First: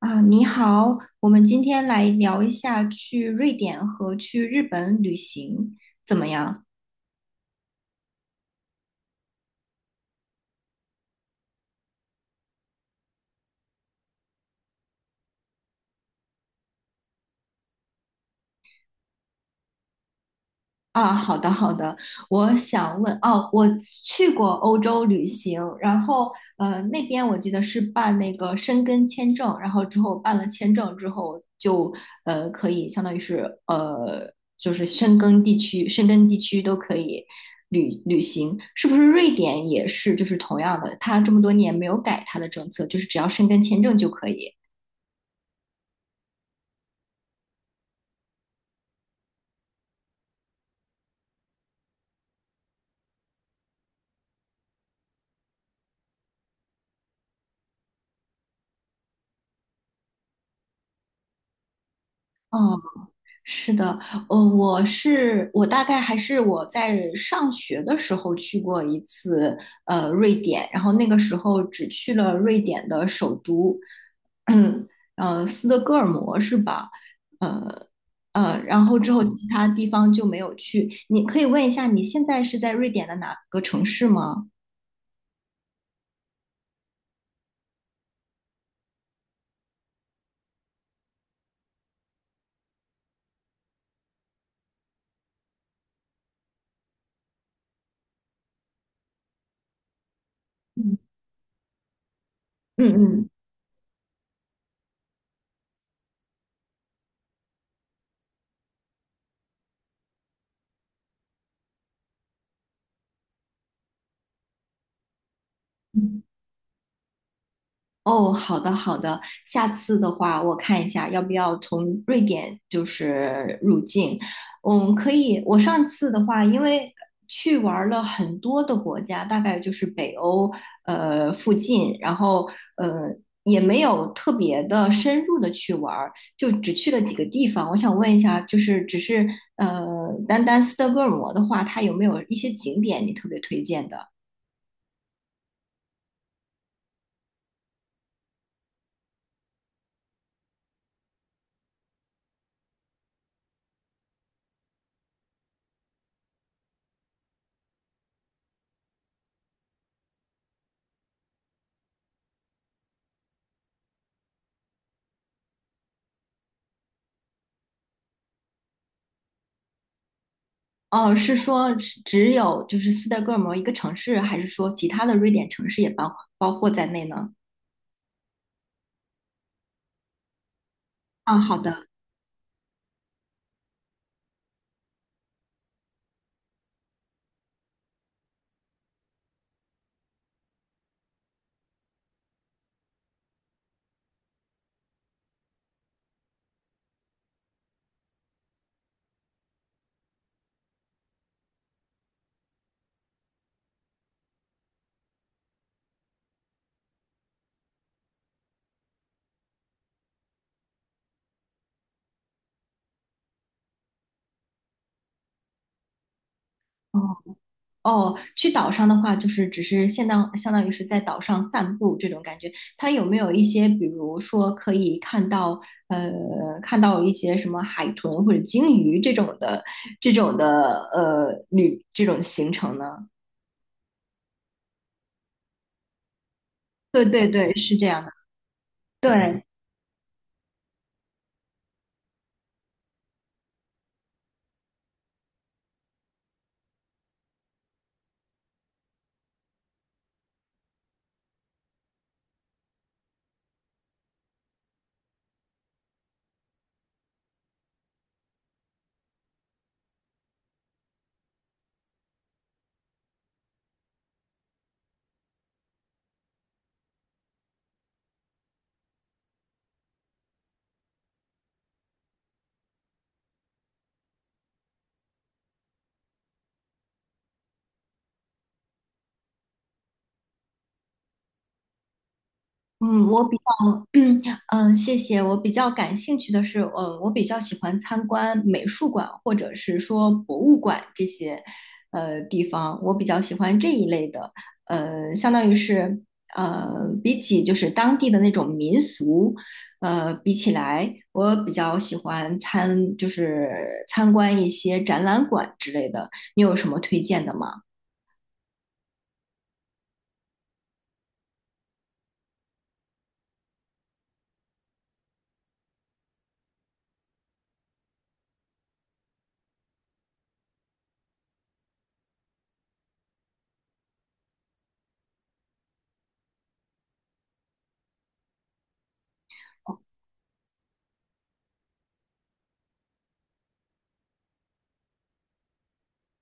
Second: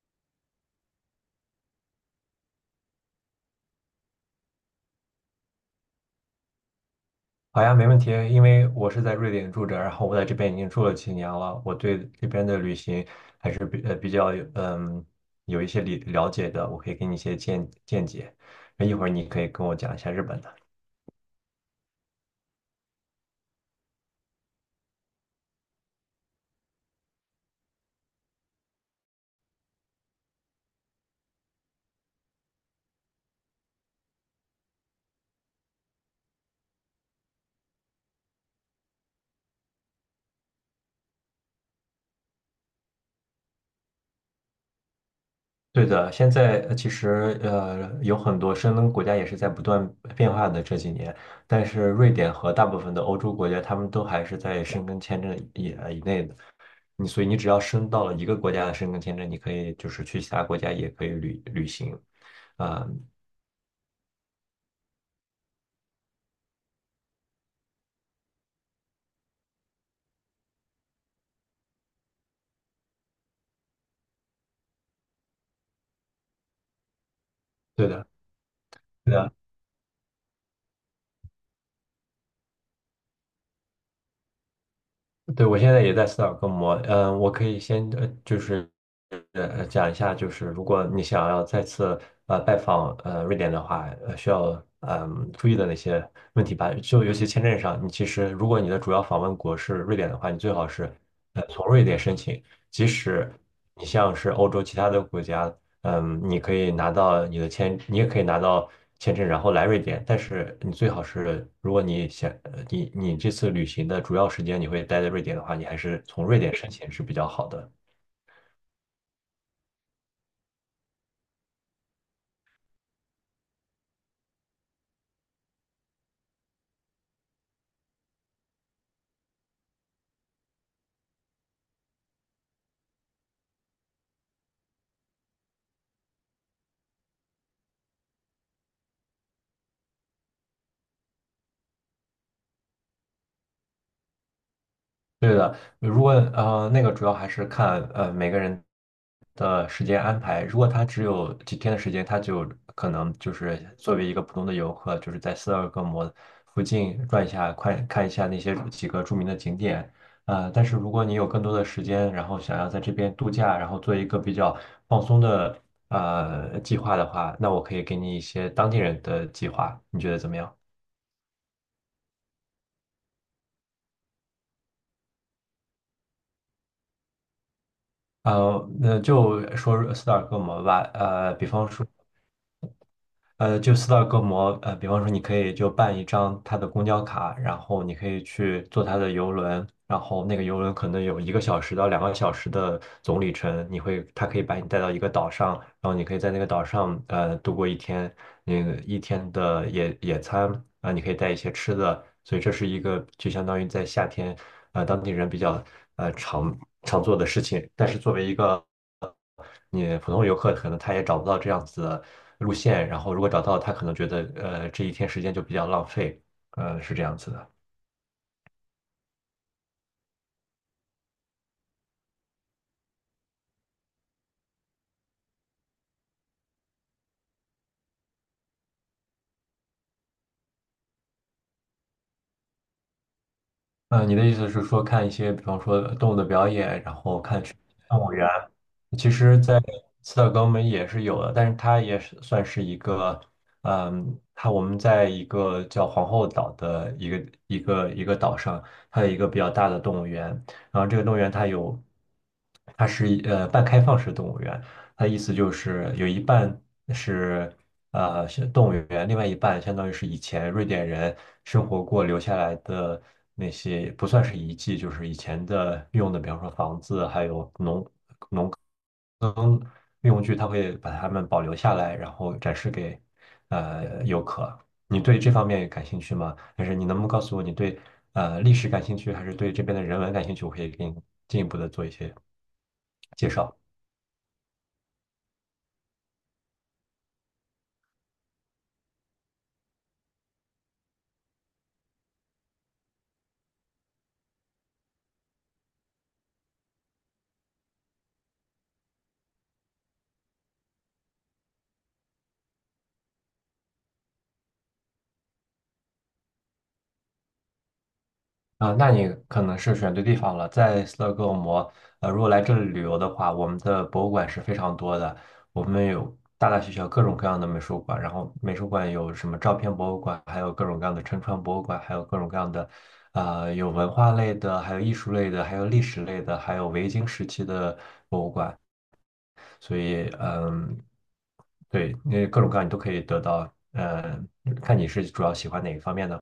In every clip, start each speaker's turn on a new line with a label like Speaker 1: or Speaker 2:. Speaker 1: 啊，你好，我们今天来聊一下去瑞典和去日本旅行怎么样？
Speaker 2: 好呀，没问题。因为我是在瑞典住着，然后我在这边已经住了几年了，我对这边的旅行还是比较有一些了解的，我可以给你一些见解。那一会儿你可以跟我讲一下日本的。
Speaker 1: 啊，好的好的，我想问哦，我去过欧洲旅行，然后那边我记得是办那个申根签证，然后之后办了签证之后就可以相当于是就是申根地区都可以旅行，是不是瑞典也是就是同样的，它这么多年没有改它的政策，就是只要申根签证就可以。
Speaker 2: 对的，现在其实有很多申根国家也是在不断变化的这几年，但是瑞典和大部分的欧洲国家，他们都还是在申根签证以内的。所以你只要申到了一个国家的申根签证，你可以就是去其他国家也可以旅行。
Speaker 1: 哦，
Speaker 2: 啊、
Speaker 1: 是的，呃，我是我大概还是我在上学的时候去过一次，瑞典，然后那个时候只去了瑞典的首都，嗯，斯德哥尔摩是吧？呃
Speaker 2: 对的。
Speaker 1: 然后之
Speaker 2: 对
Speaker 1: 后
Speaker 2: 的，
Speaker 1: 其他地方就没有去。你可以问一下，你现在是在瑞典的哪个城市吗？
Speaker 2: 对，我现在也在斯德哥尔摩，嗯，我可以先，就是讲一下，就是如果你想要再次拜访瑞典的话，需要注意的那些问题吧，就尤其签证上，你其实如果你的主要访问国是瑞典的话，你最好是
Speaker 1: 嗯
Speaker 2: 从瑞典申请，即
Speaker 1: 嗯
Speaker 2: 使你像是欧洲其他的国家。嗯，你可以拿到你的签，你也可以拿到签证，然后来瑞典。但是你最好是，如果你想，你这次旅行的主要时间你会待在瑞典的话，你还是
Speaker 1: 嗯。
Speaker 2: 从瑞典申请是比较好的。
Speaker 1: 哦，好的好的，下次的话我看一下要不要从瑞典就是入境。嗯，可以。我上次的话，因为去玩儿了很多的国家，大概就是北欧附近，然后呃也没有特别的深入的去玩儿，就只去了几个地方。我想问一下，就是只是呃单单斯德哥尔摩的话，它有没有一些景点你特别推荐的？
Speaker 2: 对的，如果那个主要还是看每个人的时间安排。如果他只有几天的时间，他就可能就是作为一个普通的游客，就是在斯德哥尔摩附近转一下，看一下那些几个著名的景点。但是如果你有更多的时间，然后想要在这边度假，然后做一个比较放松的计划的话，那我可以给你一些当地人的计划，你觉得怎么样？
Speaker 1: 哦，是说只有就是斯德哥尔摩一个城市，还是说其他的瑞典城市也包括在内呢？
Speaker 2: 那就说斯德哥尔摩吧。
Speaker 1: 啊，
Speaker 2: 比
Speaker 1: 好
Speaker 2: 方说。
Speaker 1: 的。
Speaker 2: 就斯大哥摩，比方说你可以就办一张他的公交卡，然后你可以去坐他的游轮，然后那个游轮可能有1个小时到2个小时的总里程，你会，他可以把你带到一个岛上，然后你可以在那个岛上度过一天，那个一天的野餐啊，你可以带一些吃的，所以这是一个就相当于在夏天，当地人比较常常做的事情，但是作为一个你普通游客可能他也找不到这样子的路线，然后如果找到，他可能觉得这一天时间就比较浪费，是
Speaker 1: 哦
Speaker 2: 这样子的。
Speaker 1: 哦，去岛上的话，就是只是相当于是在岛上散步这种感觉。它有没有一些，比如说可以呃看到一些什么海豚或者鲸鱼这种行程呢？
Speaker 2: 嗯，你的意思是说看一些，比方说动物的表演，然
Speaker 1: 对
Speaker 2: 后
Speaker 1: 对
Speaker 2: 看
Speaker 1: 对，是这
Speaker 2: 动
Speaker 1: 样的。
Speaker 2: 物园，其实，
Speaker 1: 对，
Speaker 2: 在斯德哥尔摩也是有的，但是它也是算是一个，嗯，它我们在一个叫皇后岛的一个岛上，它有一个比较大的动物园，然后这个动物园它有，它是一半开放式动物园，它意思就是有一半是是动物园，另外一半相当于是以前瑞典人生活过留下来的那些不算是遗迹，就是以前的用的，比方说房子，还有农能运用具，它会把它们保留下来，然后展示给游客。你对这方面感兴趣吗？还是你能不能告诉我，你对历史感兴趣，还是对这边的人文感兴趣？我可以给你进一步的做一些
Speaker 1: 嗯，我
Speaker 2: 介
Speaker 1: 比
Speaker 2: 绍。
Speaker 1: 较，嗯，谢谢。我比较感兴趣的是，我比较喜欢参观美术馆或者是说博物馆这些，地方。我比较喜欢这一类的，相当于是，呃，比起就是当地的那种民俗，比起来，我比较喜欢就是参观一些展览馆之类的。你有什么推荐的吗？
Speaker 2: 啊，那你可能是选对地方了。在斯德哥尔摩，如果来这里旅游的话，我们的博物馆是非常多的，我们有大大小小各种各样的美术馆，然后美术馆有什么照片博物馆，还有各种各样的沉船博物馆，还有各种各样的，啊，有文化类的，还有艺术类的，还有历史类的，还有维京时期的博物馆。所以，嗯，对，那各种各样你都可以得到，看你是主要喜欢哪一方面的。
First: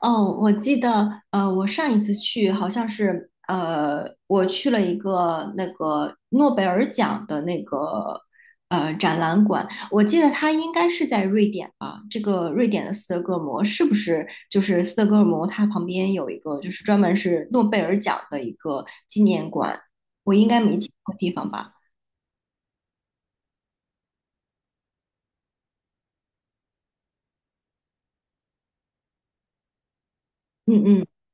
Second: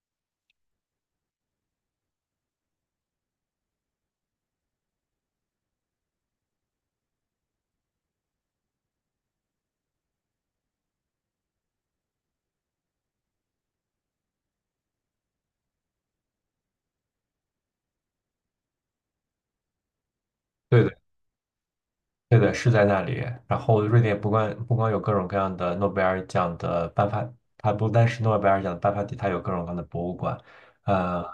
Speaker 1: 哦，我记得，我上一次去好像是，我去了一个那个诺贝尔奖的那个展览馆，我记得它应该是在瑞典吧？这个瑞典的斯德哥尔摩是不是就是斯德哥尔摩？它旁边有一个就是专门是诺贝尔奖的一个纪念馆，我应该没
Speaker 2: 对
Speaker 1: 记
Speaker 2: 的。
Speaker 1: 错地方吧？
Speaker 2: 对的，是在那里。然后，瑞典不光有各种各样的诺贝尔奖的颁发，它不单是诺贝尔奖的颁发地，它有各种各样的博物馆。
Speaker 1: 嗯嗯
Speaker 2: 呃，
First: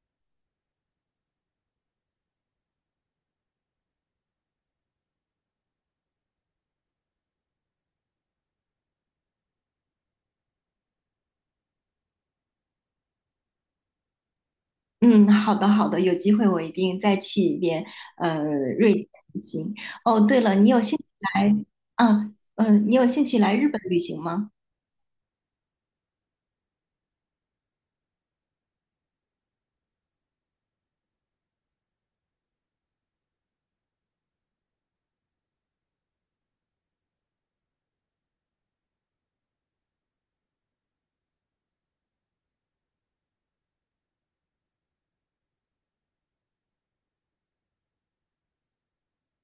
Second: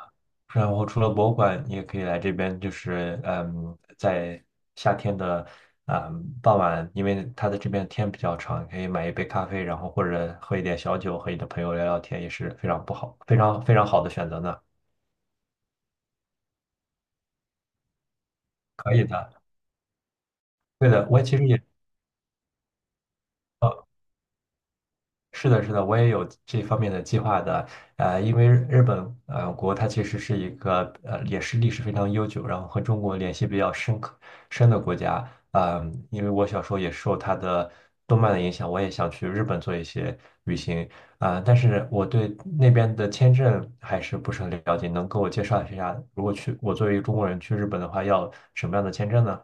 Speaker 2: 然后除了博物馆，你也可以来这边，就是，在夏天的傍晚，因为它的这边天比较长，可以买一杯咖啡，然后或者喝一点小酒，和你的朋友聊聊天，也是非常不好，非常非常好的选择呢。
Speaker 1: 嗯，好的好的，有机会我一定再去一遍，呃，瑞
Speaker 2: 可以
Speaker 1: 典
Speaker 2: 的，
Speaker 1: 旅行。哦，对了，你有
Speaker 2: 对
Speaker 1: 兴趣
Speaker 2: 的，我其实
Speaker 1: 来
Speaker 2: 也。
Speaker 1: 啊？你有兴趣来日本旅行吗？
Speaker 2: 是的，是的，我也有这方面的计划的。因为日本国它其实是一个也是历史非常悠久，然后和中国联系比较深的国家。嗯，因为我小时候也受它的动漫的影响，我也想去日本做一些旅行啊，但是我对那边的签证还是不是很了解，能给我介绍一下，如果去我作为一个中国人去日本的话，要什么样的签证呢？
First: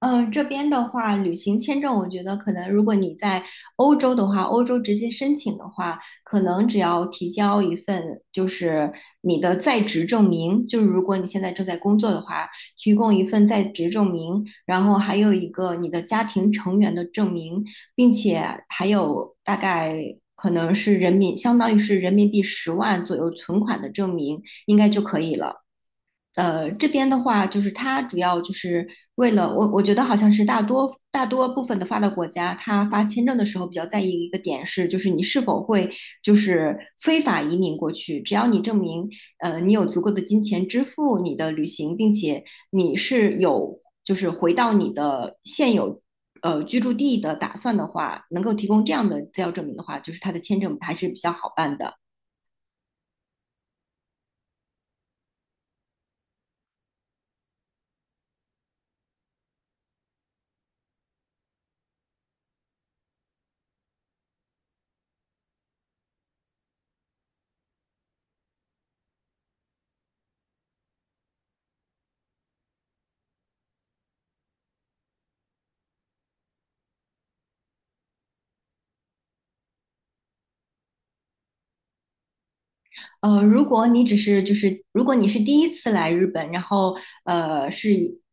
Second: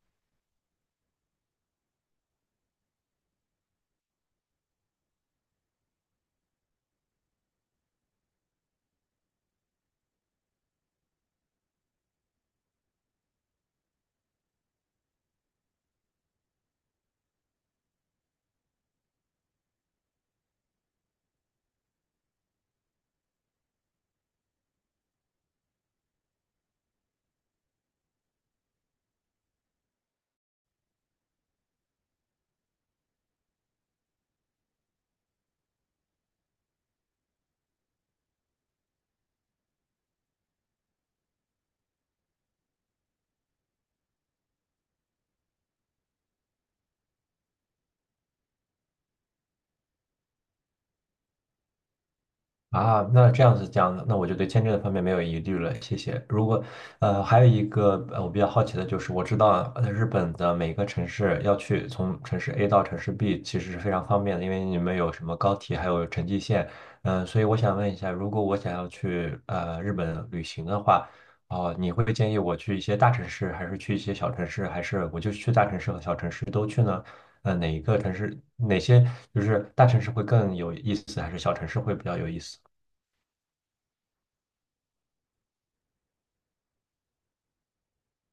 Speaker 1: 嗯，这边的话，旅行签证，我觉得可能如果你在欧洲的话，欧洲直接申请的话，可能只要提交一份就是你的在职证明，就是如果你现在正在工作的话，提供一份在职证明，然后还有一个你的家庭成员的证明，并且还有大概可能是相当于是人民币10万左右存款的证明，应该就可以了。这边的话，就是它主要就是为了我，我觉得好像是大多部分的发达国家，它发签证的时候比较在意一个点是，就是你是否会就是非法移民过去，只要你证明，你有足够的金钱支付你的旅行，并且你是有就是回到你的现有居住地的打算的话，能够提供这样的资料证明的话，就是它的签证还是比较好办的。
Speaker 2: 啊，那这样子讲的，那我就对签证的方面没有疑虑了，谢谢。如果还有一个我比较好奇的就是，我知道日本的每个城市要去从城市 A 到城市 B，其实是非常方便的，因为你们有什么高铁，还有城际线，所以我想问一下，如果我想要去日本旅行的话，哦、你会建议我去一些大城市，还是去一些小城市，还是我就去大城市和小城市都去呢？哪一个城市，哪些就是大城市会更有意思，还是小城市会比较有意思？
Speaker 1: 如果你只是就是如果你是第一次来日本，然后呃是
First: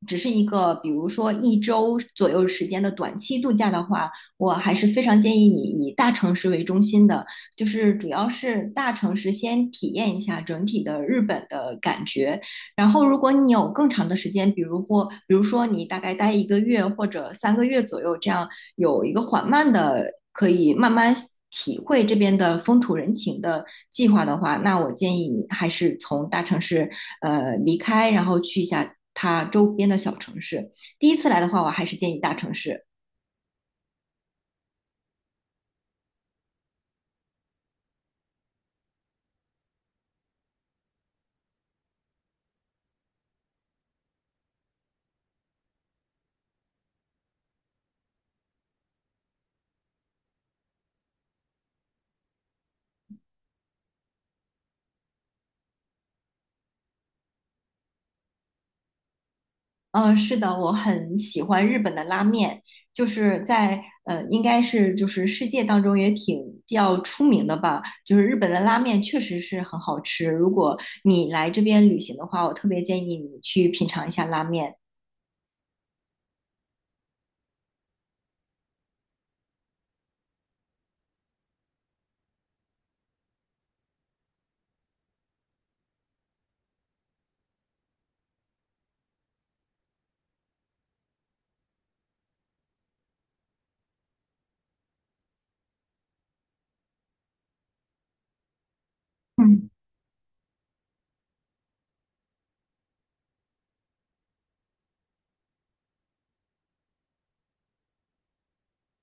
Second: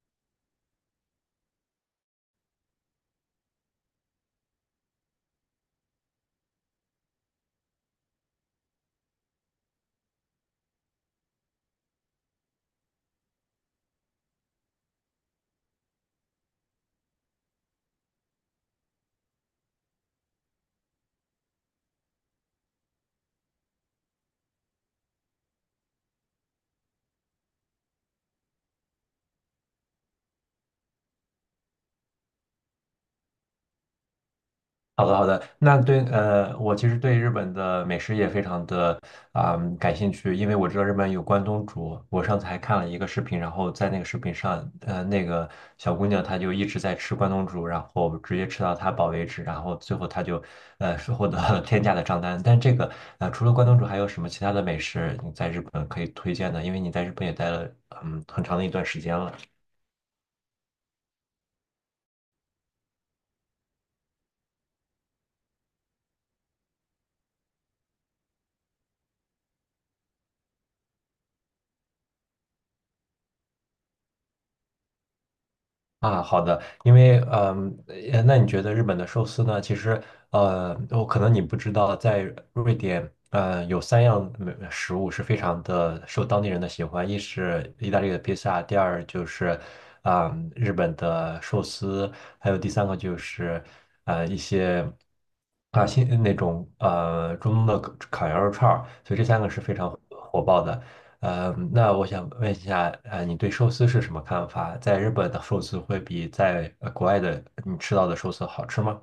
Speaker 1: 只是一个比如说一周左右时间的短期度假的话，我还是非常建议你以大城市为中心的，就是主要是大城市先体验一下整体的日本的感觉。然后，如果你有更长的时间，比如说你大概待一个月或者3个月左右这样，有一个缓慢的，可以慢慢体会这边的风土人情的计划的话，那我建议你还是从大城市离开，然后去一下它周边的小城市。第一次来的话，我还是建议大城市。
Speaker 2: 好的，好的。那对，我其实对日本的美食也非常的感兴趣，因为我知道日本有关东煮。我上次还看了一个视频，然后在那个视频上，那个小姑娘她就一直在吃关东煮，然后直接吃到她饱为止，然后最后她就是获得了天价的账单。但这个除了关东煮，还有什么其他的美食你在日本可以推荐的？因为你在日本也待了很长的一段时间了。
Speaker 1: 嗯，是的，我很喜欢日本的拉面，就是在应该是就是世界当中也挺比较出名的吧。就是日本的拉面确实是很好吃，如果你来这边旅行的话，我特别建议你去品尝一下拉面。
Speaker 2: 啊，好的，因为那你觉得日本的寿司呢？其实我可能你不知道，在瑞典，有三样美食物是非常的受当地人的喜欢，一是意大利的披萨，第二就是日本的寿司，还有第三个就是新那种中东的烤羊肉串儿，所以这三个是
Speaker 1: 嗯。
Speaker 2: 非常火爆的。那我想问一下，你对寿司是什么看法？在日本的寿司会比在国外的你吃到的寿司好吃吗？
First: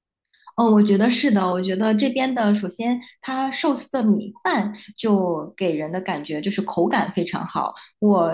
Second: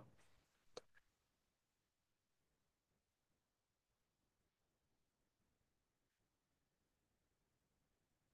Speaker 1: 哦，我觉得是的。我觉得这边的，首先它寿司的米饭就给人的感觉就是口感非常好。我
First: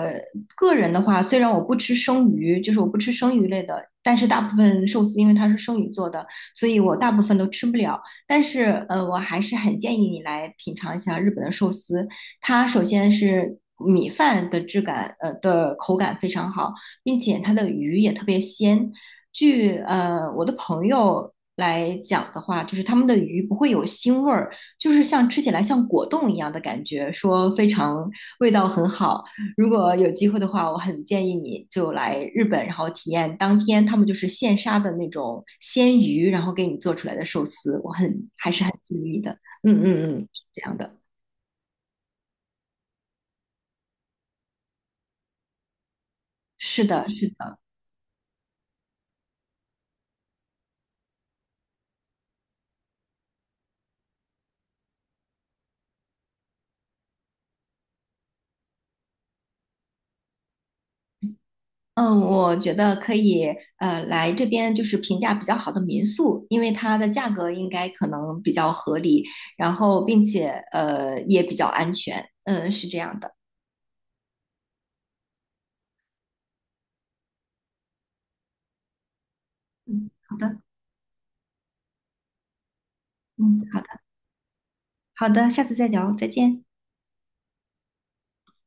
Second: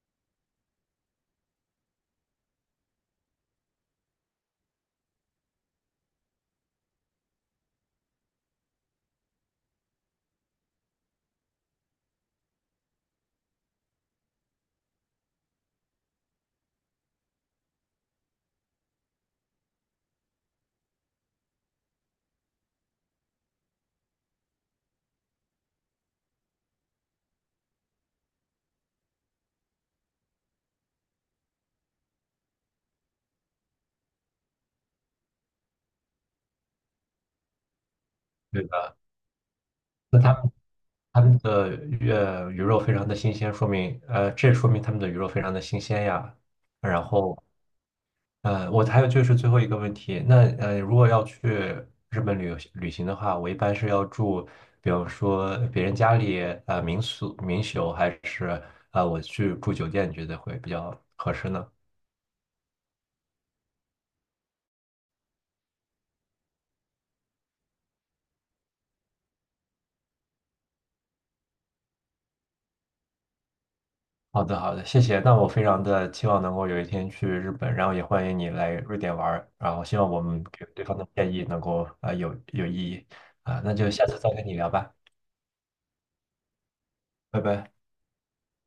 Speaker 1: 个人的话，虽然我不吃生鱼，就是我不吃生鱼类的，但是大部分寿司因为它是生鱼做的，所以我大部分都吃不了。但是，我还是很建议你来品尝一下日本的寿司。它首先是米饭的质感，的口感非常好，并且它的鱼也特别鲜。据我的朋友来讲的话，就是他们的鱼不会有腥味儿，就是像吃起来像果冻一样的感觉，说非常味道很好。如果有机会的话，我很建议你就来日本，然后体验当天他们就是现杀的那种鲜鱼，然后给你做出来的寿司，我很还是
Speaker 2: 对
Speaker 1: 很
Speaker 2: 的，
Speaker 1: 建议的。嗯嗯
Speaker 2: 那
Speaker 1: 嗯，
Speaker 2: 他
Speaker 1: 是
Speaker 2: 们
Speaker 1: 这样的，
Speaker 2: 他们的鱼肉非常的新鲜，这说明他们的鱼肉非常的新鲜呀。
Speaker 1: 是
Speaker 2: 然
Speaker 1: 的，
Speaker 2: 后我还有就是最后一个问题，那如果要去日本旅游旅行的话，我一般是要住，比方说别人家里民宿，还是我去住酒店，你觉得会比较合适呢？
Speaker 1: 嗯，我觉得可以，来这边就是评价比较好的民宿，因为它的价格应该可能比较合理，然后并且也比较安全，嗯，是这样的。
Speaker 2: 好的，好的，谢谢。那我非常的期望能够有一天去日本，然后也欢迎你来瑞典玩儿，然后希
Speaker 1: 嗯，
Speaker 2: 望我
Speaker 1: 好
Speaker 2: 们
Speaker 1: 的，
Speaker 2: 给对方的建议能够有意义
Speaker 1: 嗯，
Speaker 2: 啊、那
Speaker 1: 好
Speaker 2: 就
Speaker 1: 的，
Speaker 2: 下次再跟你聊吧，
Speaker 1: 好的，下次再聊，再见。
Speaker 2: 拜拜。